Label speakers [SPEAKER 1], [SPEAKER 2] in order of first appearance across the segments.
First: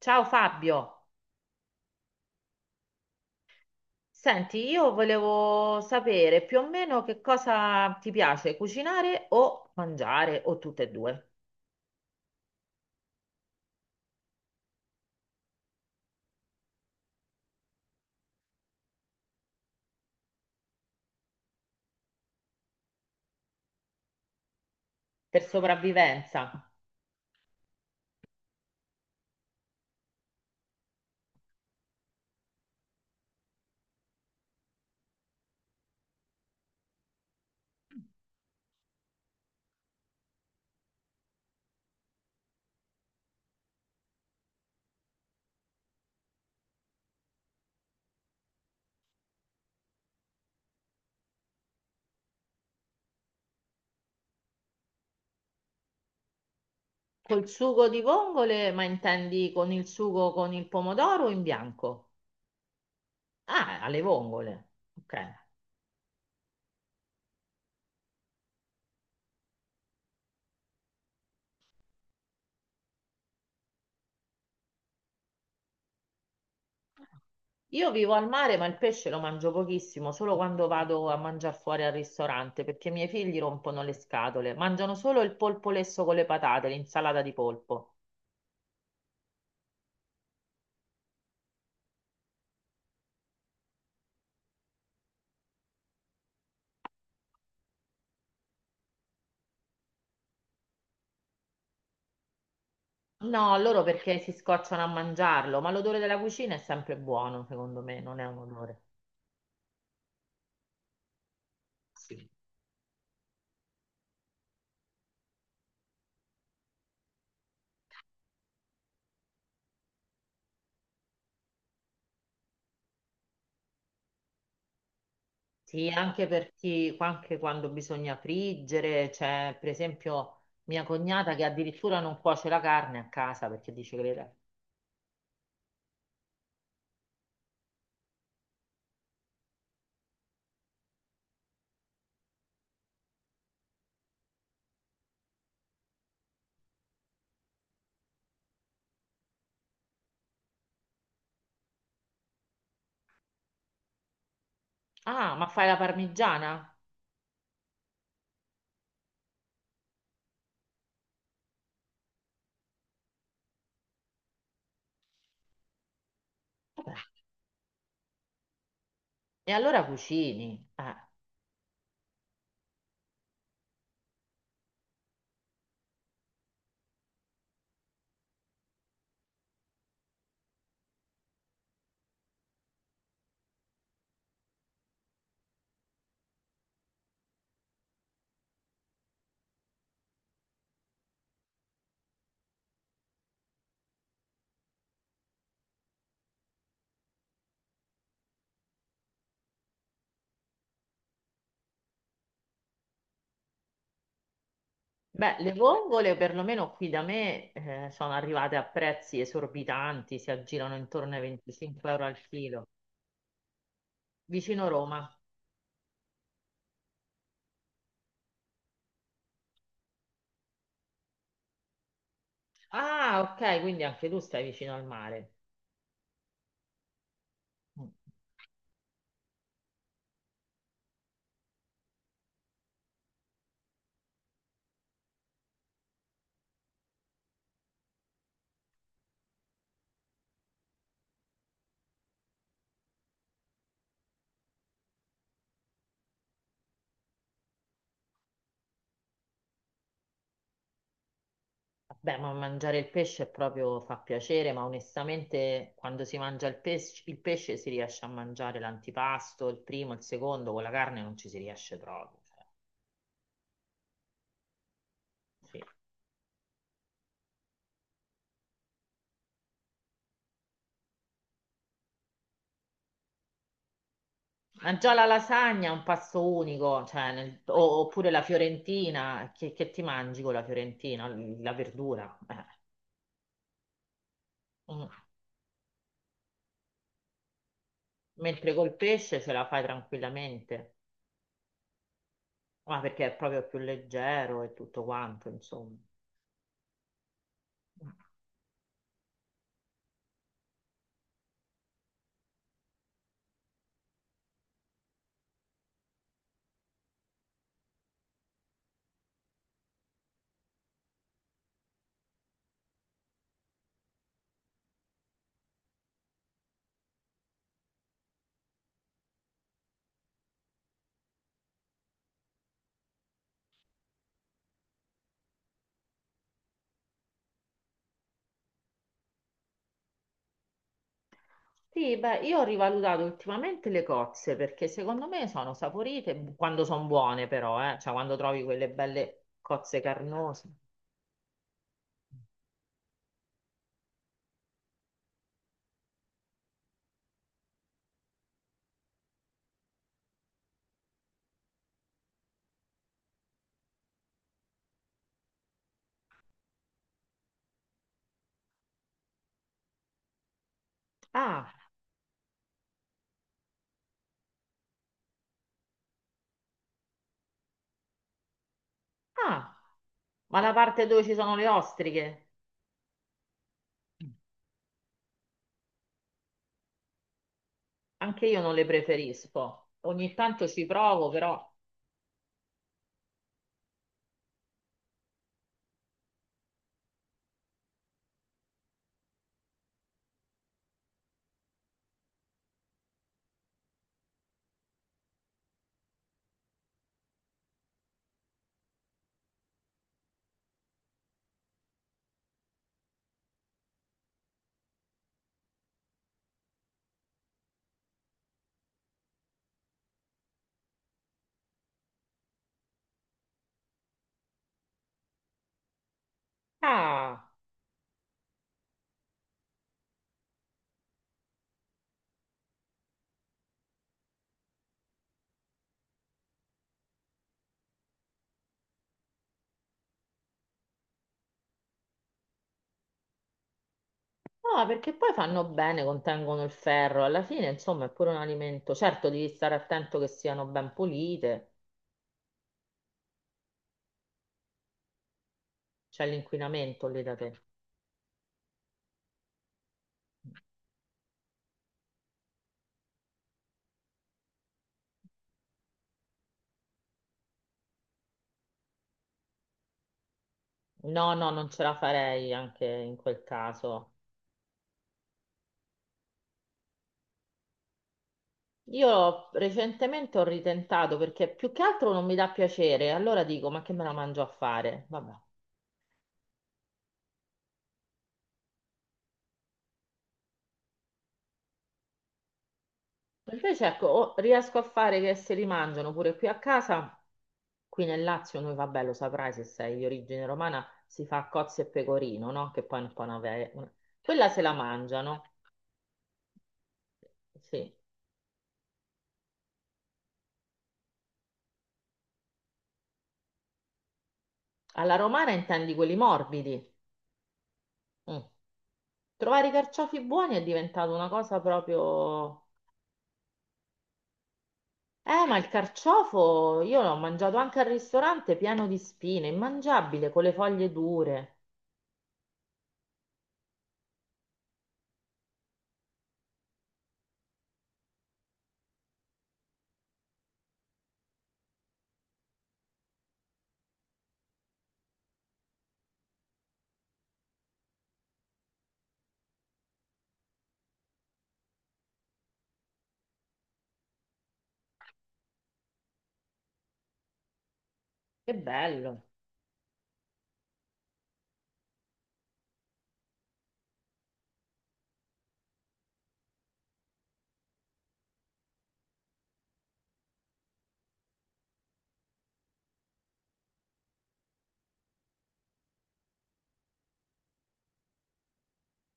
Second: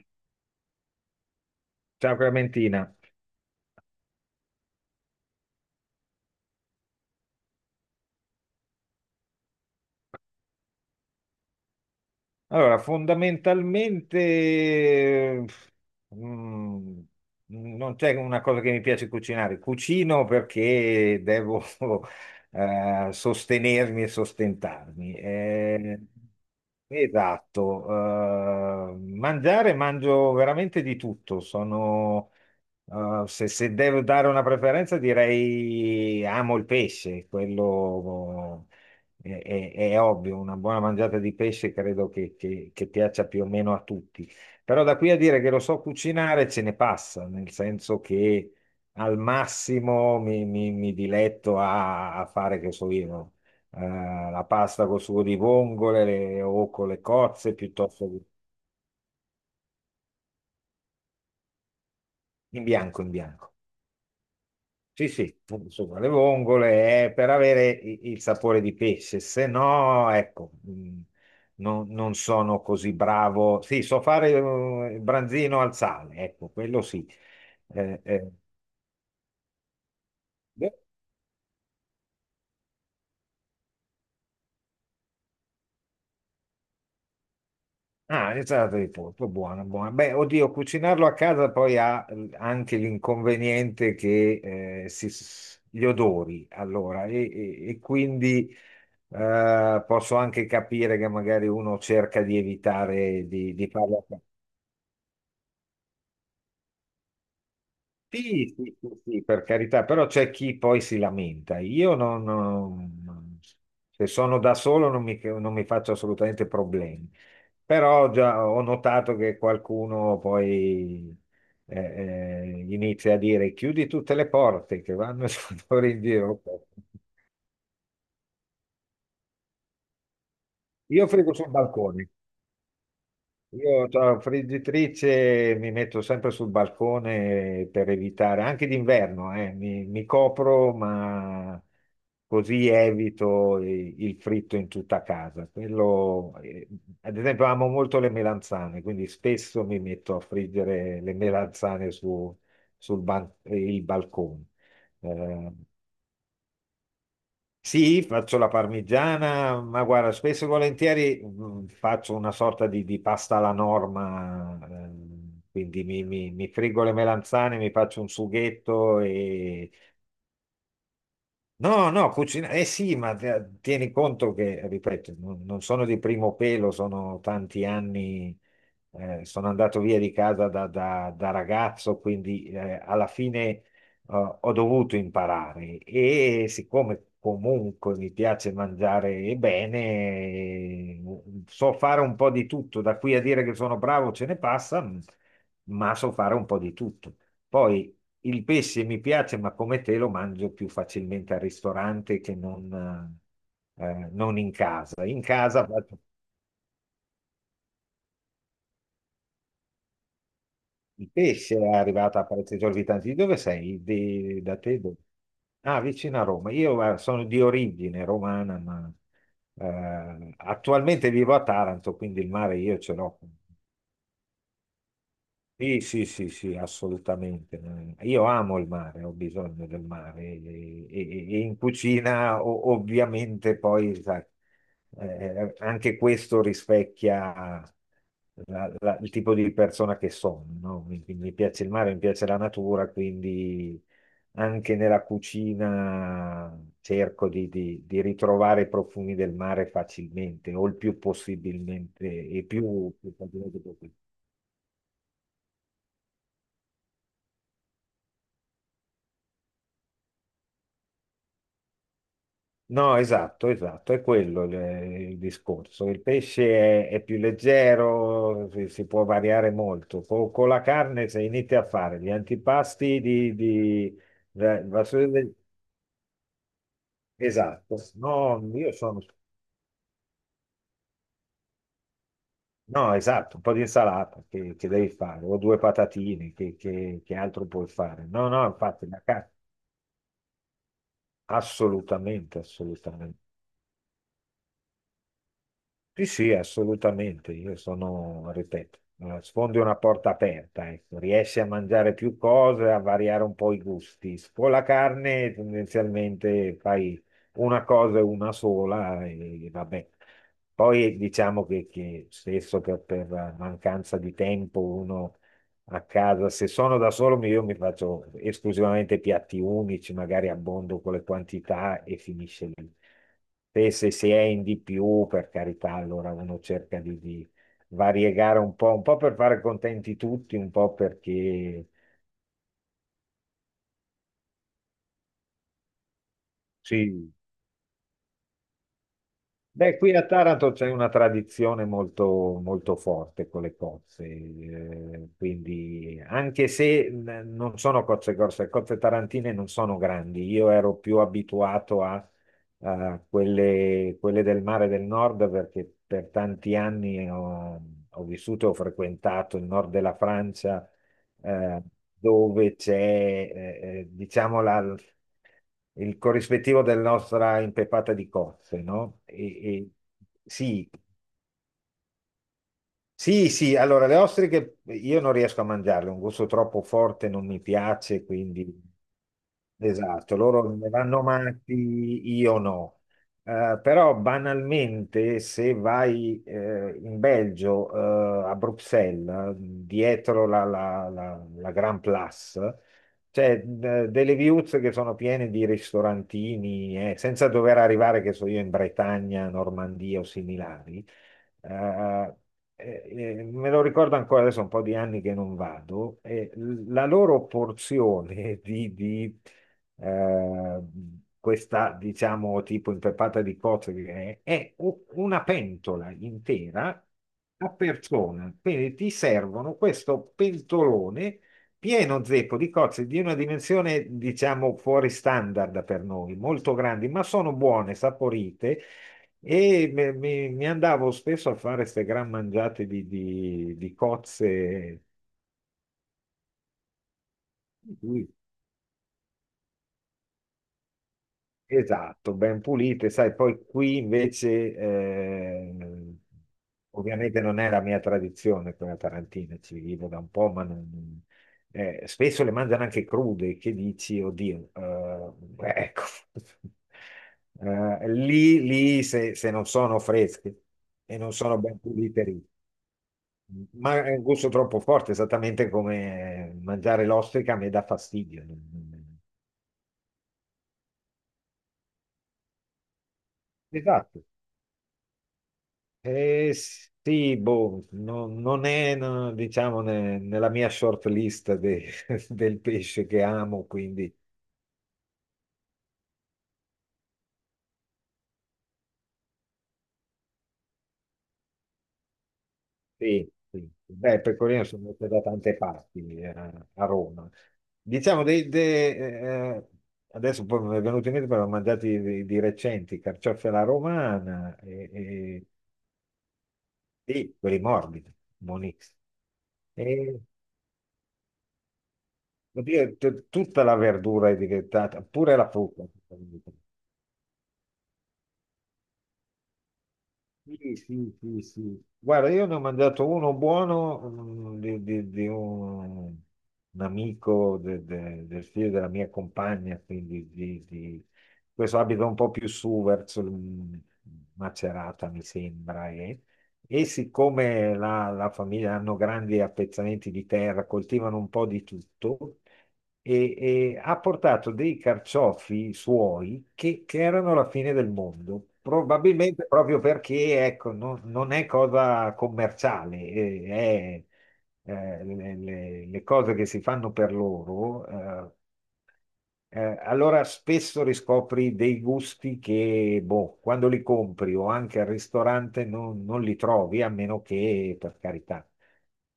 [SPEAKER 1] Ciao Fabio,
[SPEAKER 2] Ciao Clementina.
[SPEAKER 1] senti, io volevo sapere più o meno che cosa ti piace cucinare o mangiare o tutte e due
[SPEAKER 2] Allora, fondamentalmente mm, non c'è una cosa che mi piace cucinare. Cucino perché devo sostenermi e sostentarmi.
[SPEAKER 1] per sopravvivenza.
[SPEAKER 2] Esatto. Mangiare, mangio veramente di tutto. Sono, se, se devo dare una preferenza, direi amo il pesce, quello è, è ovvio, una buona mangiata di pesce credo che, che piaccia più o meno a tutti. Però da qui a dire che lo so cucinare ce ne passa, nel senso che al massimo mi diletto a, a fare, che so io, no? La pasta col sugo di vongole o con le
[SPEAKER 1] Col
[SPEAKER 2] cozze
[SPEAKER 1] sugo di
[SPEAKER 2] piuttosto che
[SPEAKER 1] vongole, ma intendi con il sugo con il pomodoro o in bianco?
[SPEAKER 2] in bianco, in bianco.
[SPEAKER 1] Ah, alle vongole.
[SPEAKER 2] Sì,
[SPEAKER 1] Ok.
[SPEAKER 2] sì, insomma, le vongole è per avere il sapore di pesce, se no, ecco, non, non sono così bravo. Sì, so fare il branzino al sale, ecco, quello sì.
[SPEAKER 1] Io
[SPEAKER 2] Eh,
[SPEAKER 1] vivo al
[SPEAKER 2] eh.
[SPEAKER 1] mare, ma il pesce lo mangio pochissimo, solo quando
[SPEAKER 2] beh,
[SPEAKER 1] vado a mangiare fuori al ristorante, perché i miei figli rompono le scatole. Mangiano solo il polpo lesso con le patate, l'insalata di polpo.
[SPEAKER 2] Ah, insalata di polpo, buona, buona. Beh, oddio, cucinarlo a casa poi ha anche l'inconveniente che gli odori, allora, e quindi posso anche capire che magari uno cerca di evitare
[SPEAKER 1] No,
[SPEAKER 2] di
[SPEAKER 1] loro
[SPEAKER 2] farlo.
[SPEAKER 1] perché si scocciano a mangiarlo, ma l'odore della cucina è sempre buono, secondo me, non è un
[SPEAKER 2] Sì, sì,
[SPEAKER 1] odore.
[SPEAKER 2] sì, sì, per carità, però c'è chi poi si lamenta. Io non,
[SPEAKER 1] Sì.
[SPEAKER 2] non- Se sono da solo non mi faccio assolutamente problemi, però già ho notato che qualcuno poi eh, inizia a dire chiudi tutte le porte che vanno e sono
[SPEAKER 1] Sì,
[SPEAKER 2] in
[SPEAKER 1] anche
[SPEAKER 2] giro.
[SPEAKER 1] per chi, anche quando bisogna friggere, c'è per esempio mia
[SPEAKER 2] Io frigo
[SPEAKER 1] cognata che
[SPEAKER 2] sul
[SPEAKER 1] addirittura
[SPEAKER 2] balcone.
[SPEAKER 1] non cuoce la carne a casa perché
[SPEAKER 2] Io
[SPEAKER 1] dice che
[SPEAKER 2] la
[SPEAKER 1] le-
[SPEAKER 2] friggitrice mi metto sempre sul balcone per evitare, anche d'inverno, mi copro, ma così evito il fritto in tutta casa. Quello, ad esempio, amo molto le melanzane, quindi spesso mi metto a friggere le melanzane su, il balcone.
[SPEAKER 1] Ah, ma
[SPEAKER 2] Ehm,
[SPEAKER 1] fai la parmigiana?
[SPEAKER 2] sì, faccio la parmigiana, ma guarda, spesso e volentieri faccio una sorta di pasta alla norma, quindi mi friggo le melanzane, mi faccio un sughetto
[SPEAKER 1] E
[SPEAKER 2] e
[SPEAKER 1] allora cucini.
[SPEAKER 2] no, no, cucina, eh sì, ma tieni conto che, ripeto, non, non sono di primo pelo, sono tanti anni, sono andato via di casa da, da ragazzo, quindi alla fine ho dovuto imparare e siccome comunque mi piace mangiare bene, so fare un po' di tutto, da qui a dire che sono bravo ce ne passa, ma so fare un po' di tutto. Poi il pesce mi piace, ma come te lo mangio più facilmente al ristorante che non, non in casa.
[SPEAKER 1] Beh, le vongole perlomeno qui da me sono arrivate a prezzi esorbitanti, si aggirano
[SPEAKER 2] Il
[SPEAKER 1] intorno ai
[SPEAKER 2] pesce è
[SPEAKER 1] 25 euro al
[SPEAKER 2] arrivato a prezzi
[SPEAKER 1] chilo,
[SPEAKER 2] esorbitanti. Di dove sei? Da
[SPEAKER 1] vicino
[SPEAKER 2] te? Dove?
[SPEAKER 1] Roma.
[SPEAKER 2] Ah, vicino a Roma. Io sono di origine romana, ma attualmente vivo a Taranto, quindi il mare io ce l'ho.
[SPEAKER 1] Ah, ok, quindi anche tu stai vicino al mare.
[SPEAKER 2] Sì, sì, sì, sì, assolutamente.
[SPEAKER 1] Mm.
[SPEAKER 2] Io amo il mare, ho bisogno del mare e, e in cucina ovviamente poi, sai, anche questo rispecchia il tipo di persona che sono, no? Mi piace il mare, mi piace la natura, quindi anche nella cucina cerco di, di ritrovare i profumi del mare facilmente o il più possibilmente
[SPEAKER 1] Vabbè, ma
[SPEAKER 2] e
[SPEAKER 1] mangiare il
[SPEAKER 2] più
[SPEAKER 1] pesce
[SPEAKER 2] facilmente
[SPEAKER 1] proprio
[SPEAKER 2] possibile.
[SPEAKER 1] fa piacere, ma onestamente quando si mangia il pesce si riesce a mangiare l'antipasto, il primo, il secondo, con la carne non ci si riesce proprio. Cioè,
[SPEAKER 2] No, esatto, esatto, è quello il
[SPEAKER 1] sì.
[SPEAKER 2] discorso. Il pesce è più leggero, si può variare molto. Con, la carne, se inizi a fare gli antipasti di, da-
[SPEAKER 1] Ma
[SPEAKER 2] da-
[SPEAKER 1] già la lasagna è un pasto unico, cioè, nel-
[SPEAKER 2] esatto,
[SPEAKER 1] o- oppure la
[SPEAKER 2] no, io sono,
[SPEAKER 1] fiorentina, che ti mangi con la fiorentina? La verdura. Eh.
[SPEAKER 2] no, esatto, un po' di insalata che
[SPEAKER 1] Mm.
[SPEAKER 2] devi fare, o due patatine, che, che altro puoi fare? No, no,
[SPEAKER 1] Mentre col
[SPEAKER 2] infatti, la
[SPEAKER 1] pesce
[SPEAKER 2] carne,
[SPEAKER 1] ce la fai tranquillamente,
[SPEAKER 2] assolutamente,
[SPEAKER 1] ma perché è
[SPEAKER 2] assolutamente.
[SPEAKER 1] proprio più leggero e tutto quanto, insomma.
[SPEAKER 2] Sì, sì, assolutamente. Io sono, ripeto, sfondi una porta aperta, ecco. Riesci a mangiare più cose, a variare un po' i gusti. Con la carne tendenzialmente fai una cosa e una sola e vabbè. Poi diciamo che spesso per mancanza di tempo uno a casa, se sono da solo io mi faccio esclusivamente piatti unici, magari abbondo con le quantità e finisce lì. E se si è in di più, per carità, allora uno cerca di variegare un po' per fare contenti tutti, un po' perché
[SPEAKER 1] Sì, beh, io ho rivalutato ultimamente le cozze perché secondo me sono saporite bu- quando sono
[SPEAKER 2] sì,
[SPEAKER 1] buone, però, cioè quando trovi quelle belle
[SPEAKER 2] beh,
[SPEAKER 1] cozze
[SPEAKER 2] qui a
[SPEAKER 1] carnose.
[SPEAKER 2] Taranto c'è una tradizione molto, molto forte con le cozze, quindi anche se non sono cozze grosse, le cozze tarantine non sono grandi, io ero più abituato a, a quelle, quelle del mare del nord perché per tanti anni ho, ho vissuto e ho frequentato il nord della Francia
[SPEAKER 1] Ah,
[SPEAKER 2] eh, dove c'è, diciamo, il corrispettivo della nostra impeppata di cozze, no?
[SPEAKER 1] ah,
[SPEAKER 2] E
[SPEAKER 1] ma la
[SPEAKER 2] sì,
[SPEAKER 1] parte dove ci sono le ostriche,
[SPEAKER 2] sì, sì, allora le ostriche io non riesco a mangiarle, un gusto troppo forte non mi piace,
[SPEAKER 1] anche io
[SPEAKER 2] quindi
[SPEAKER 1] non le preferisco. Ogni
[SPEAKER 2] esatto,
[SPEAKER 1] tanto
[SPEAKER 2] loro
[SPEAKER 1] ci
[SPEAKER 2] ne vanno
[SPEAKER 1] provo,
[SPEAKER 2] matti,
[SPEAKER 1] però.
[SPEAKER 2] io no. Però banalmente se vai in Belgio, a Bruxelles, dietro la Grand Place, c'è delle viuzze che sono piene di ristorantini, senza dover arrivare, che so io, in Bretagna, Normandia o similari eh, me lo ricordo ancora adesso, un po' di anni che non vado, e la loro porzione di, eh, questa, diciamo, tipo impeppata di cozze, è una pentola intera
[SPEAKER 1] Ah,
[SPEAKER 2] a persona. Quindi ti servono questo pentolone pieno zeppo di cozze di una dimensione, diciamo, fuori standard per noi, molto grandi, ma sono buone, saporite e mi andavo spesso a fare queste gran mangiate di, di
[SPEAKER 1] no,
[SPEAKER 2] cozze,
[SPEAKER 1] perché poi fanno bene, contengono il ferro. Alla fine,
[SPEAKER 2] di
[SPEAKER 1] insomma, è
[SPEAKER 2] cui-
[SPEAKER 1] pure un alimento. Certo, devi stare attento che siano ben pulite.
[SPEAKER 2] esatto, ben pulite, sai, poi qui invece,
[SPEAKER 1] C'è l'inquinamento lì da
[SPEAKER 2] ovviamente
[SPEAKER 1] te.
[SPEAKER 2] non è la mia tradizione quella tarantina, ci vivo da un po', ma spesso le mangiano anche crude, che dici, oddio, ecco, eh, lì se non sono fresche e
[SPEAKER 1] No,
[SPEAKER 2] non
[SPEAKER 1] no,
[SPEAKER 2] sono
[SPEAKER 1] non
[SPEAKER 2] ben
[SPEAKER 1] ce la
[SPEAKER 2] pulite.
[SPEAKER 1] farei anche in quel
[SPEAKER 2] Ma
[SPEAKER 1] caso.
[SPEAKER 2] è un gusto troppo forte, esattamente come mangiare l'ostrica a me dà fastidio. Non
[SPEAKER 1] Io recentemente ho ritentato perché più che altro non mi dà piacere, allora dico, ma che me la
[SPEAKER 2] esatto.
[SPEAKER 1] mangio a fare? Vabbè.
[SPEAKER 2] Sì, boh, non è, no, diciamo, nella mia short list del pesce che amo,
[SPEAKER 1] Invece ecco,
[SPEAKER 2] quindi
[SPEAKER 1] o riesco a fare che se li mangiano pure qui a casa, qui nel Lazio, noi vabbè, lo saprai se sei di origine romana, si fa cozze e pecorino, no? Che poi è un po'
[SPEAKER 2] sì,
[SPEAKER 1] una...
[SPEAKER 2] sì.
[SPEAKER 1] ve- una-
[SPEAKER 2] Beh, il
[SPEAKER 1] Quella se
[SPEAKER 2] pecorino
[SPEAKER 1] la
[SPEAKER 2] sono andato da
[SPEAKER 1] mangiano,
[SPEAKER 2] tante parti a Roma.
[SPEAKER 1] sì.
[SPEAKER 2] Diciamo, adesso poi mi è venuto in mente, però ho mangiati di recenti, carciofi alla romana
[SPEAKER 1] Alla
[SPEAKER 2] e
[SPEAKER 1] romana intendi quelli morbidi.
[SPEAKER 2] sì, quelli morbidi,
[SPEAKER 1] Mm.
[SPEAKER 2] buonissimi.
[SPEAKER 1] Trovare i carciofi
[SPEAKER 2] E
[SPEAKER 1] buoni è diventato una cosa proprio
[SPEAKER 2] oddio, tutta la verdura è diventata, pure la
[SPEAKER 1] Ma il
[SPEAKER 2] frutta.
[SPEAKER 1] carciofo io l'ho mangiato anche al ristorante pieno di spine, immangiabile, con le
[SPEAKER 2] Sì,
[SPEAKER 1] foglie
[SPEAKER 2] sì, sì,
[SPEAKER 1] dure.
[SPEAKER 2] sì. Guarda, io ne ho mangiato uno buono di, di un amico del figlio della mia compagna, quindi di, questo abita un po' più su verso Macerata, mi sembra. E siccome la famiglia hanno grandi appezzamenti di terra, coltivano un po' di tutto e, e ha portato dei carciofi suoi che erano la fine del mondo,
[SPEAKER 1] Che bello.
[SPEAKER 2] probabilmente proprio perché ecco, non, non è cosa commerciale, è, le, le cose che si fanno per loro. Allora spesso riscopri dei gusti che, boh, quando li compri o anche al ristorante non, non li trovi, a meno che, per carità,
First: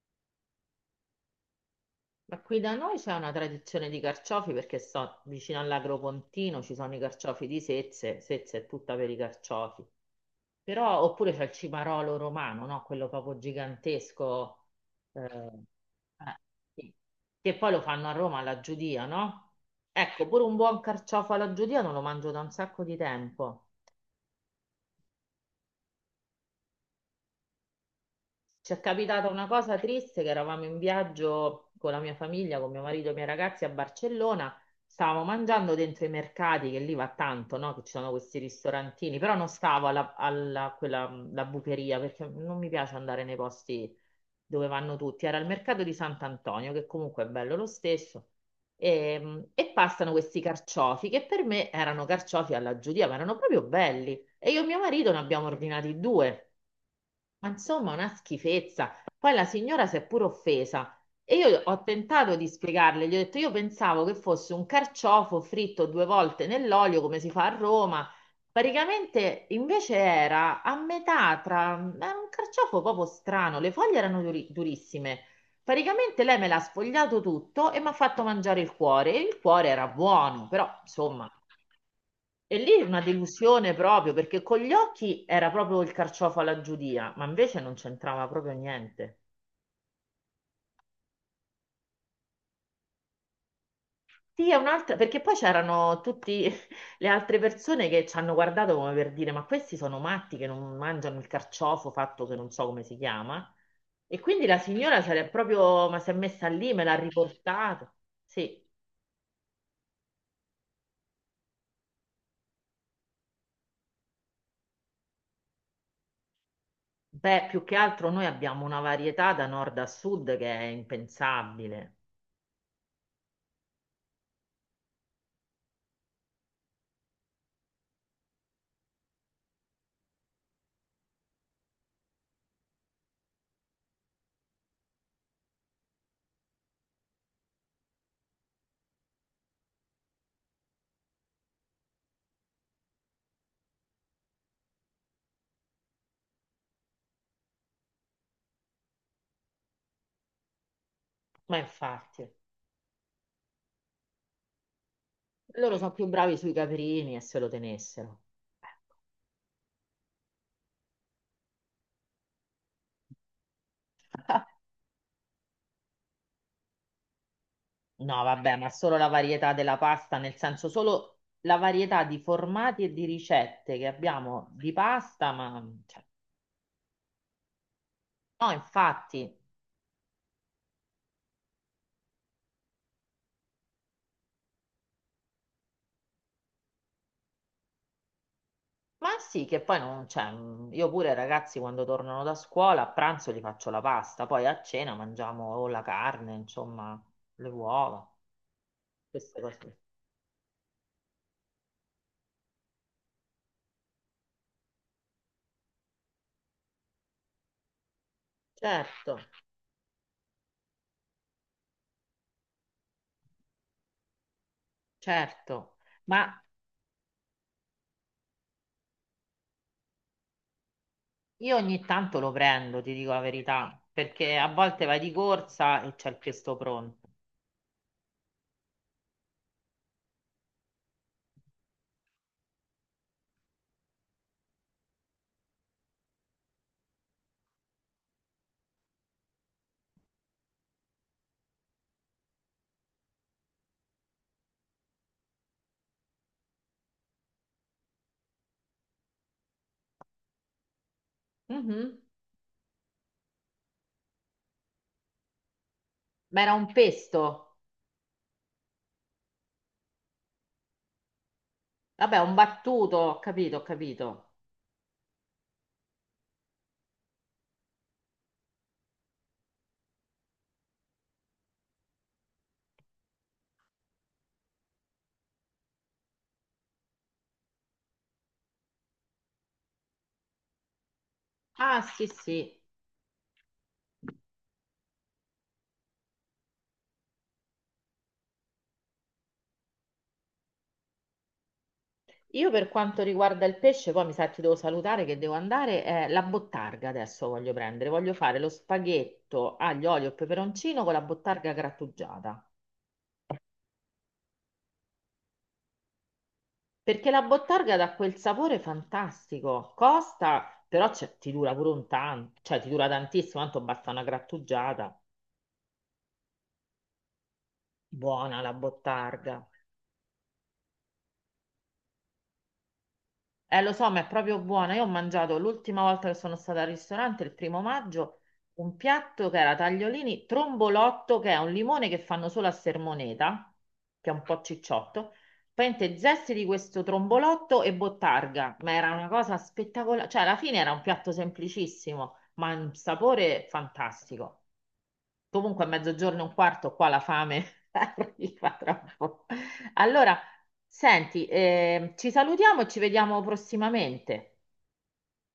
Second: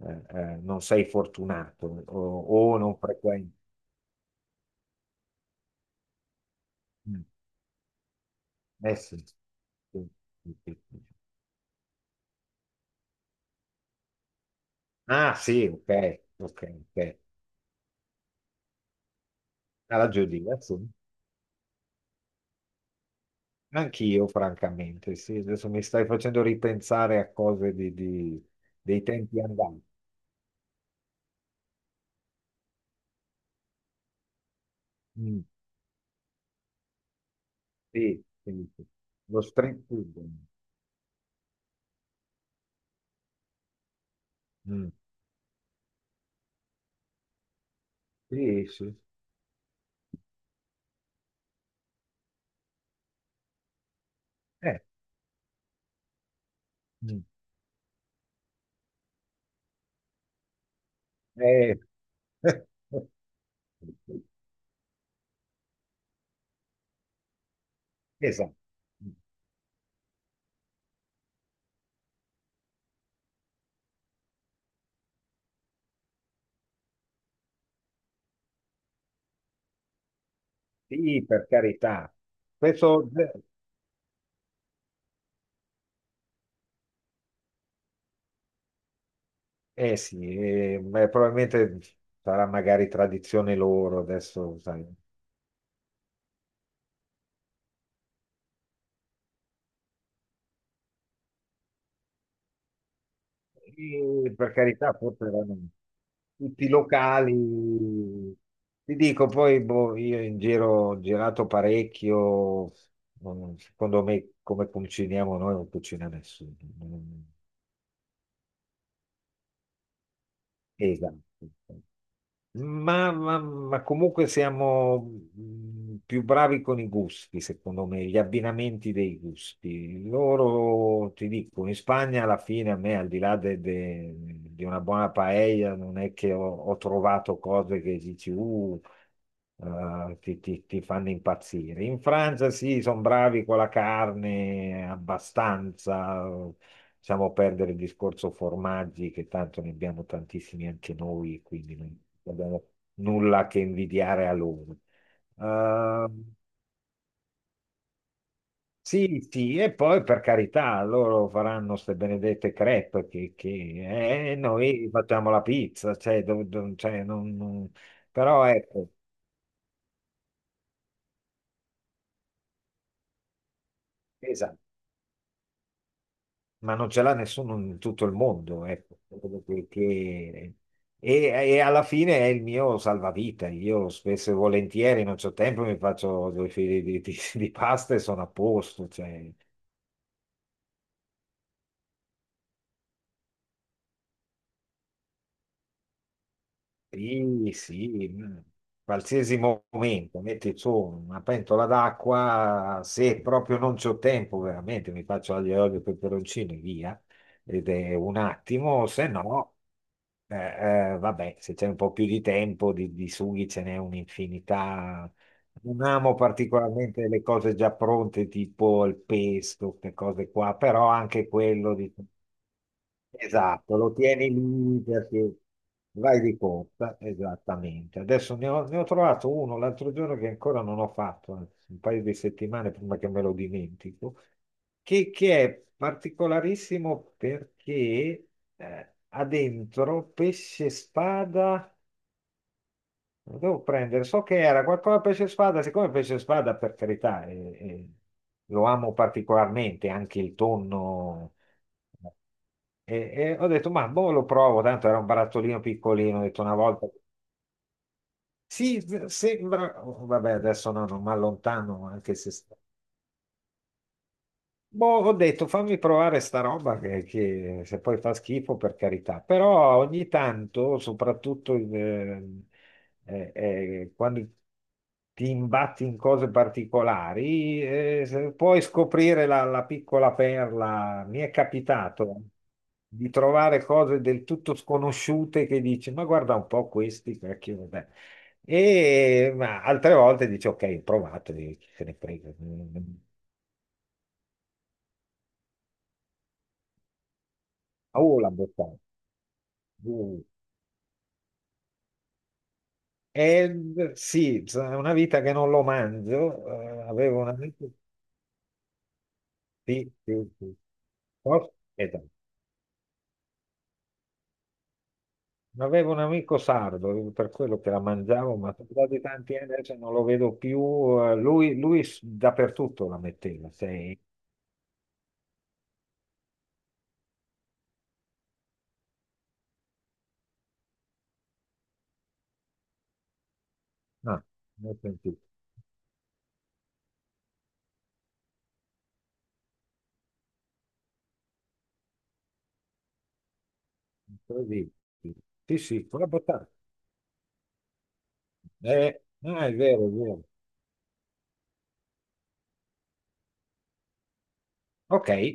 [SPEAKER 2] non sei fortunato
[SPEAKER 1] Ma qui da
[SPEAKER 2] o
[SPEAKER 1] noi
[SPEAKER 2] non
[SPEAKER 1] c'è una
[SPEAKER 2] frequenti.
[SPEAKER 1] tradizione di carciofi perché sto vicino all'Agropontino, ci sono i
[SPEAKER 2] Mm.
[SPEAKER 1] carciofi di Sezze, Sezze è tutta
[SPEAKER 2] Eh
[SPEAKER 1] per i
[SPEAKER 2] sì.
[SPEAKER 1] carciofi.
[SPEAKER 2] Sì, sì, sì,
[SPEAKER 1] Però,
[SPEAKER 2] sì.
[SPEAKER 1] oppure c'è il cimarolo romano, no? Quello proprio gigantesco, eh,
[SPEAKER 2] Ah sì, ok,
[SPEAKER 1] eh,
[SPEAKER 2] ok,
[SPEAKER 1] sì.
[SPEAKER 2] ok.
[SPEAKER 1] Che poi lo fanno a Roma alla Giudia, no?
[SPEAKER 2] Alla
[SPEAKER 1] Ecco,
[SPEAKER 2] Judy,
[SPEAKER 1] pure un
[SPEAKER 2] sì.
[SPEAKER 1] buon carciofo alla Giudia non lo mangio da un sacco di tempo.
[SPEAKER 2] Anch'io, francamente, sì, adesso mi stai facendo ripensare a cose di,
[SPEAKER 1] Ci è
[SPEAKER 2] dei
[SPEAKER 1] capitata
[SPEAKER 2] tempi
[SPEAKER 1] una cosa
[SPEAKER 2] andati.
[SPEAKER 1] triste che eravamo in viaggio con la mia famiglia, con mio marito e i miei ragazzi a Barcellona, stavamo
[SPEAKER 2] Mm,
[SPEAKER 1] mangiando dentro i mercati, che lì va tanto, no? Che ci sono
[SPEAKER 2] sì,
[SPEAKER 1] questi
[SPEAKER 2] sì, sì.
[SPEAKER 1] ristorantini, però
[SPEAKER 2] Lo
[SPEAKER 1] non
[SPEAKER 2] street
[SPEAKER 1] stavo
[SPEAKER 2] food.
[SPEAKER 1] alla, quella, la bucheria perché non mi piace andare nei posti dove
[SPEAKER 2] Mm,
[SPEAKER 1] vanno tutti. Era il mercato di Sant'Antonio, che comunque è bello lo stesso.
[SPEAKER 2] sì, sì.
[SPEAKER 1] E passano questi carciofi che per me erano carciofi alla giudia, ma erano proprio belli. E io e mio
[SPEAKER 2] Eh,
[SPEAKER 1] marito ne abbiamo ordinati due.
[SPEAKER 2] mm,
[SPEAKER 1] Ma insomma, una schifezza. Poi la signora si è pure offesa e io
[SPEAKER 2] eh.
[SPEAKER 1] ho tentato di spiegarle, gli ho detto io pensavo che fosse un carciofo fritto due volte nell'olio come si fa a Roma.
[SPEAKER 2] Esatto. Mm,
[SPEAKER 1] Praticamente invece era a metà tra... era un carciofo proprio strano, le foglie erano durissime. Praticamente lei me l'ha sfogliato tutto e mi ha fatto mangiare il cuore. E il cuore era buono, però
[SPEAKER 2] sì,
[SPEAKER 1] insomma,
[SPEAKER 2] per carità.
[SPEAKER 1] e lì una
[SPEAKER 2] Questo
[SPEAKER 1] delusione proprio perché con gli occhi era proprio il carciofo alla giudia, ma invece non c'entrava proprio niente.
[SPEAKER 2] Eh sì, beh, probabilmente sarà magari tradizione loro
[SPEAKER 1] Sì, è
[SPEAKER 2] adesso, sai.
[SPEAKER 1] un'altra, perché poi c'erano tutte le altre persone che ci hanno guardato come per dire: Ma questi sono matti che non mangiano il carciofo fatto che non so come si chiama. E
[SPEAKER 2] E
[SPEAKER 1] quindi
[SPEAKER 2] per
[SPEAKER 1] la
[SPEAKER 2] carità,
[SPEAKER 1] signora se
[SPEAKER 2] forse
[SPEAKER 1] l'è
[SPEAKER 2] erano
[SPEAKER 1] proprio, ma si è messa
[SPEAKER 2] tutti
[SPEAKER 1] lì, me l'ha riportato.
[SPEAKER 2] locali.
[SPEAKER 1] Sì.
[SPEAKER 2] Ti dico, poi boh, io in giro ho girato parecchio, non secondo me come cuciniamo noi non cucina nessuno. Non
[SPEAKER 1] Beh, più che altro noi abbiamo una varietà da nord a sud che è
[SPEAKER 2] esatto.
[SPEAKER 1] impensabile.
[SPEAKER 2] Ma comunque siamo più bravi con i gusti, secondo me, gli abbinamenti dei gusti. Loro, ti dico, in Spagna alla fine a me, al di là di una buona paella, non è che ho, ho trovato cose che dici, ti fanno impazzire. In Francia sì, sono bravi con la carne abbastanza, lasciamo perdere il discorso formaggi, che tanto ne abbiamo tantissimi anche noi,
[SPEAKER 1] Ma
[SPEAKER 2] quindi non
[SPEAKER 1] infatti,
[SPEAKER 2] abbiamo nulla che invidiare a loro.
[SPEAKER 1] loro sono più
[SPEAKER 2] Eh,
[SPEAKER 1] bravi sui caprini e se lo tenessero.
[SPEAKER 2] sì, sì, e poi per carità, loro faranno queste benedette crepe che, noi facciamo la pizza, cioè, cioè,
[SPEAKER 1] No,
[SPEAKER 2] però
[SPEAKER 1] vabbè, ma
[SPEAKER 2] ecco,
[SPEAKER 1] solo la varietà della pasta, nel senso solo la varietà di formati e di ricette che abbiamo
[SPEAKER 2] esatto,
[SPEAKER 1] di pasta, ma cioè,
[SPEAKER 2] ma non ce l'ha nessuno in tutto il
[SPEAKER 1] no,
[SPEAKER 2] mondo, ecco.
[SPEAKER 1] infatti.
[SPEAKER 2] Che- che- e alla fine è il mio salvavita. Io spesso e volentieri non ho tempo, mi faccio due fili di, di pasta e sono a posto.
[SPEAKER 1] Ma
[SPEAKER 2] Cioè,
[SPEAKER 1] sì, che poi non c'è. Io pure, ragazzi, quando tornano da scuola, a pranzo gli faccio la pasta, poi a cena mangiamo o la carne, insomma, le
[SPEAKER 2] sì,
[SPEAKER 1] uova,
[SPEAKER 2] sì, mm, qualsiasi
[SPEAKER 1] queste cose.
[SPEAKER 2] momento, metti su una pentola d'acqua, se proprio non c'ho tempo, veramente mi faccio aglio e olio e peperoncino e via, ed è un attimo, se
[SPEAKER 1] Certo.
[SPEAKER 2] no, vabbè, se c'è un po' più di tempo, di sughi ce n'è un'infinità.
[SPEAKER 1] Certo,
[SPEAKER 2] Non amo
[SPEAKER 1] ma
[SPEAKER 2] particolarmente le cose già pronte, tipo il pesto, queste cose qua, però anche
[SPEAKER 1] io
[SPEAKER 2] quello
[SPEAKER 1] ogni
[SPEAKER 2] di...
[SPEAKER 1] tanto lo prendo, ti dico la verità,
[SPEAKER 2] Esatto, lo tieni
[SPEAKER 1] perché a
[SPEAKER 2] lì
[SPEAKER 1] volte vai di
[SPEAKER 2] perché
[SPEAKER 1] corsa e c'è il
[SPEAKER 2] vai di
[SPEAKER 1] pesto
[SPEAKER 2] corsa,
[SPEAKER 1] pronto.
[SPEAKER 2] esattamente. Adesso ne ho trovato uno l'altro giorno che ancora non ho fatto, anzi, un paio di settimane prima che me lo dimentico, che è particolarissimo perché ha dentro pesce spada, lo devo prendere, so che era qualcosa pesce spada, siccome pesce spada per carità è lo amo particolarmente, anche il tonno
[SPEAKER 1] Mhm.
[SPEAKER 2] e, e ho detto, ma boh, lo provo, tanto era un barattolino piccolino, ho
[SPEAKER 1] Ma
[SPEAKER 2] detto
[SPEAKER 1] era
[SPEAKER 2] una
[SPEAKER 1] un
[SPEAKER 2] volta,
[SPEAKER 1] pesto?
[SPEAKER 2] sì, sembra, oh, vabbè, adesso no, non mi allontano, anche
[SPEAKER 1] Vabbè,
[SPEAKER 2] se
[SPEAKER 1] un battuto, ho capito, ho capito.
[SPEAKER 2] boh, ho detto fammi provare sta roba che se poi fa schifo per carità, però ogni tanto, soprattutto in, eh, quando ti imbatti in cose particolari, se puoi scoprire la piccola perla. Mi è
[SPEAKER 1] Ah, sì,
[SPEAKER 2] capitato
[SPEAKER 1] sì.
[SPEAKER 2] di trovare cose del tutto sconosciute che dici, ma guarda un po' questi, cacchio, vabbè. E ma altre volte dici, ok, ho provato, e chi se ne frega.
[SPEAKER 1] Io per quanto riguarda il pesce, poi mi sa che ti devo salutare che devo andare, la bottarga adesso voglio prendere, voglio
[SPEAKER 2] Oh, l'ha
[SPEAKER 1] fare lo
[SPEAKER 2] buttata.
[SPEAKER 1] spaghetto aglio, olio e
[SPEAKER 2] Uh,
[SPEAKER 1] peperoncino con la bottarga grattugiata.
[SPEAKER 2] eh, sì, è una vita che non lo mangio.
[SPEAKER 1] Perché
[SPEAKER 2] Avevo
[SPEAKER 1] la
[SPEAKER 2] un amico,
[SPEAKER 1] bottarga dà quel sapore fantastico,
[SPEAKER 2] sì, sì, sì.
[SPEAKER 1] costa, però c'è- ti
[SPEAKER 2] Oh,
[SPEAKER 1] dura pure un
[SPEAKER 2] aspetta.
[SPEAKER 1] tanto, cioè ti dura tantissimo, tanto basta una grattugiata.
[SPEAKER 2] Avevo un amico sardo, per quello che la mangiavo,
[SPEAKER 1] Buona
[SPEAKER 2] ma
[SPEAKER 1] la
[SPEAKER 2] sono passati tanti
[SPEAKER 1] bottarga.
[SPEAKER 2] anni adesso non lo vedo più. Lui dappertutto la metteva,
[SPEAKER 1] Lo so,
[SPEAKER 2] sei...
[SPEAKER 1] ma è proprio buona. Io ho mangiato l'ultima volta che sono stata al ristorante, il primo maggio, un piatto che era tagliolini, trombolotto, che è un limone che fanno solo a Sermoneta, che è
[SPEAKER 2] No,
[SPEAKER 1] un po'
[SPEAKER 2] non ho
[SPEAKER 1] cicciotto.
[SPEAKER 2] sentito.
[SPEAKER 1] Praticamente zesti di questo trombolotto e bottarga, ma era una cosa spettacolare. Cioè, alla fine era un piatto semplicissimo, ma un sapore fantastico.
[SPEAKER 2] Così. Sì,
[SPEAKER 1] Comunque a
[SPEAKER 2] sì, con la
[SPEAKER 1] mezzogiorno e un
[SPEAKER 2] bottata.
[SPEAKER 1] quarto qua la fame arriva tra un po'.
[SPEAKER 2] Ah, è vero, è
[SPEAKER 1] Allora,
[SPEAKER 2] vero.
[SPEAKER 1] senti, ci salutiamo e ci vediamo prossimamente.
[SPEAKER 2] Ok.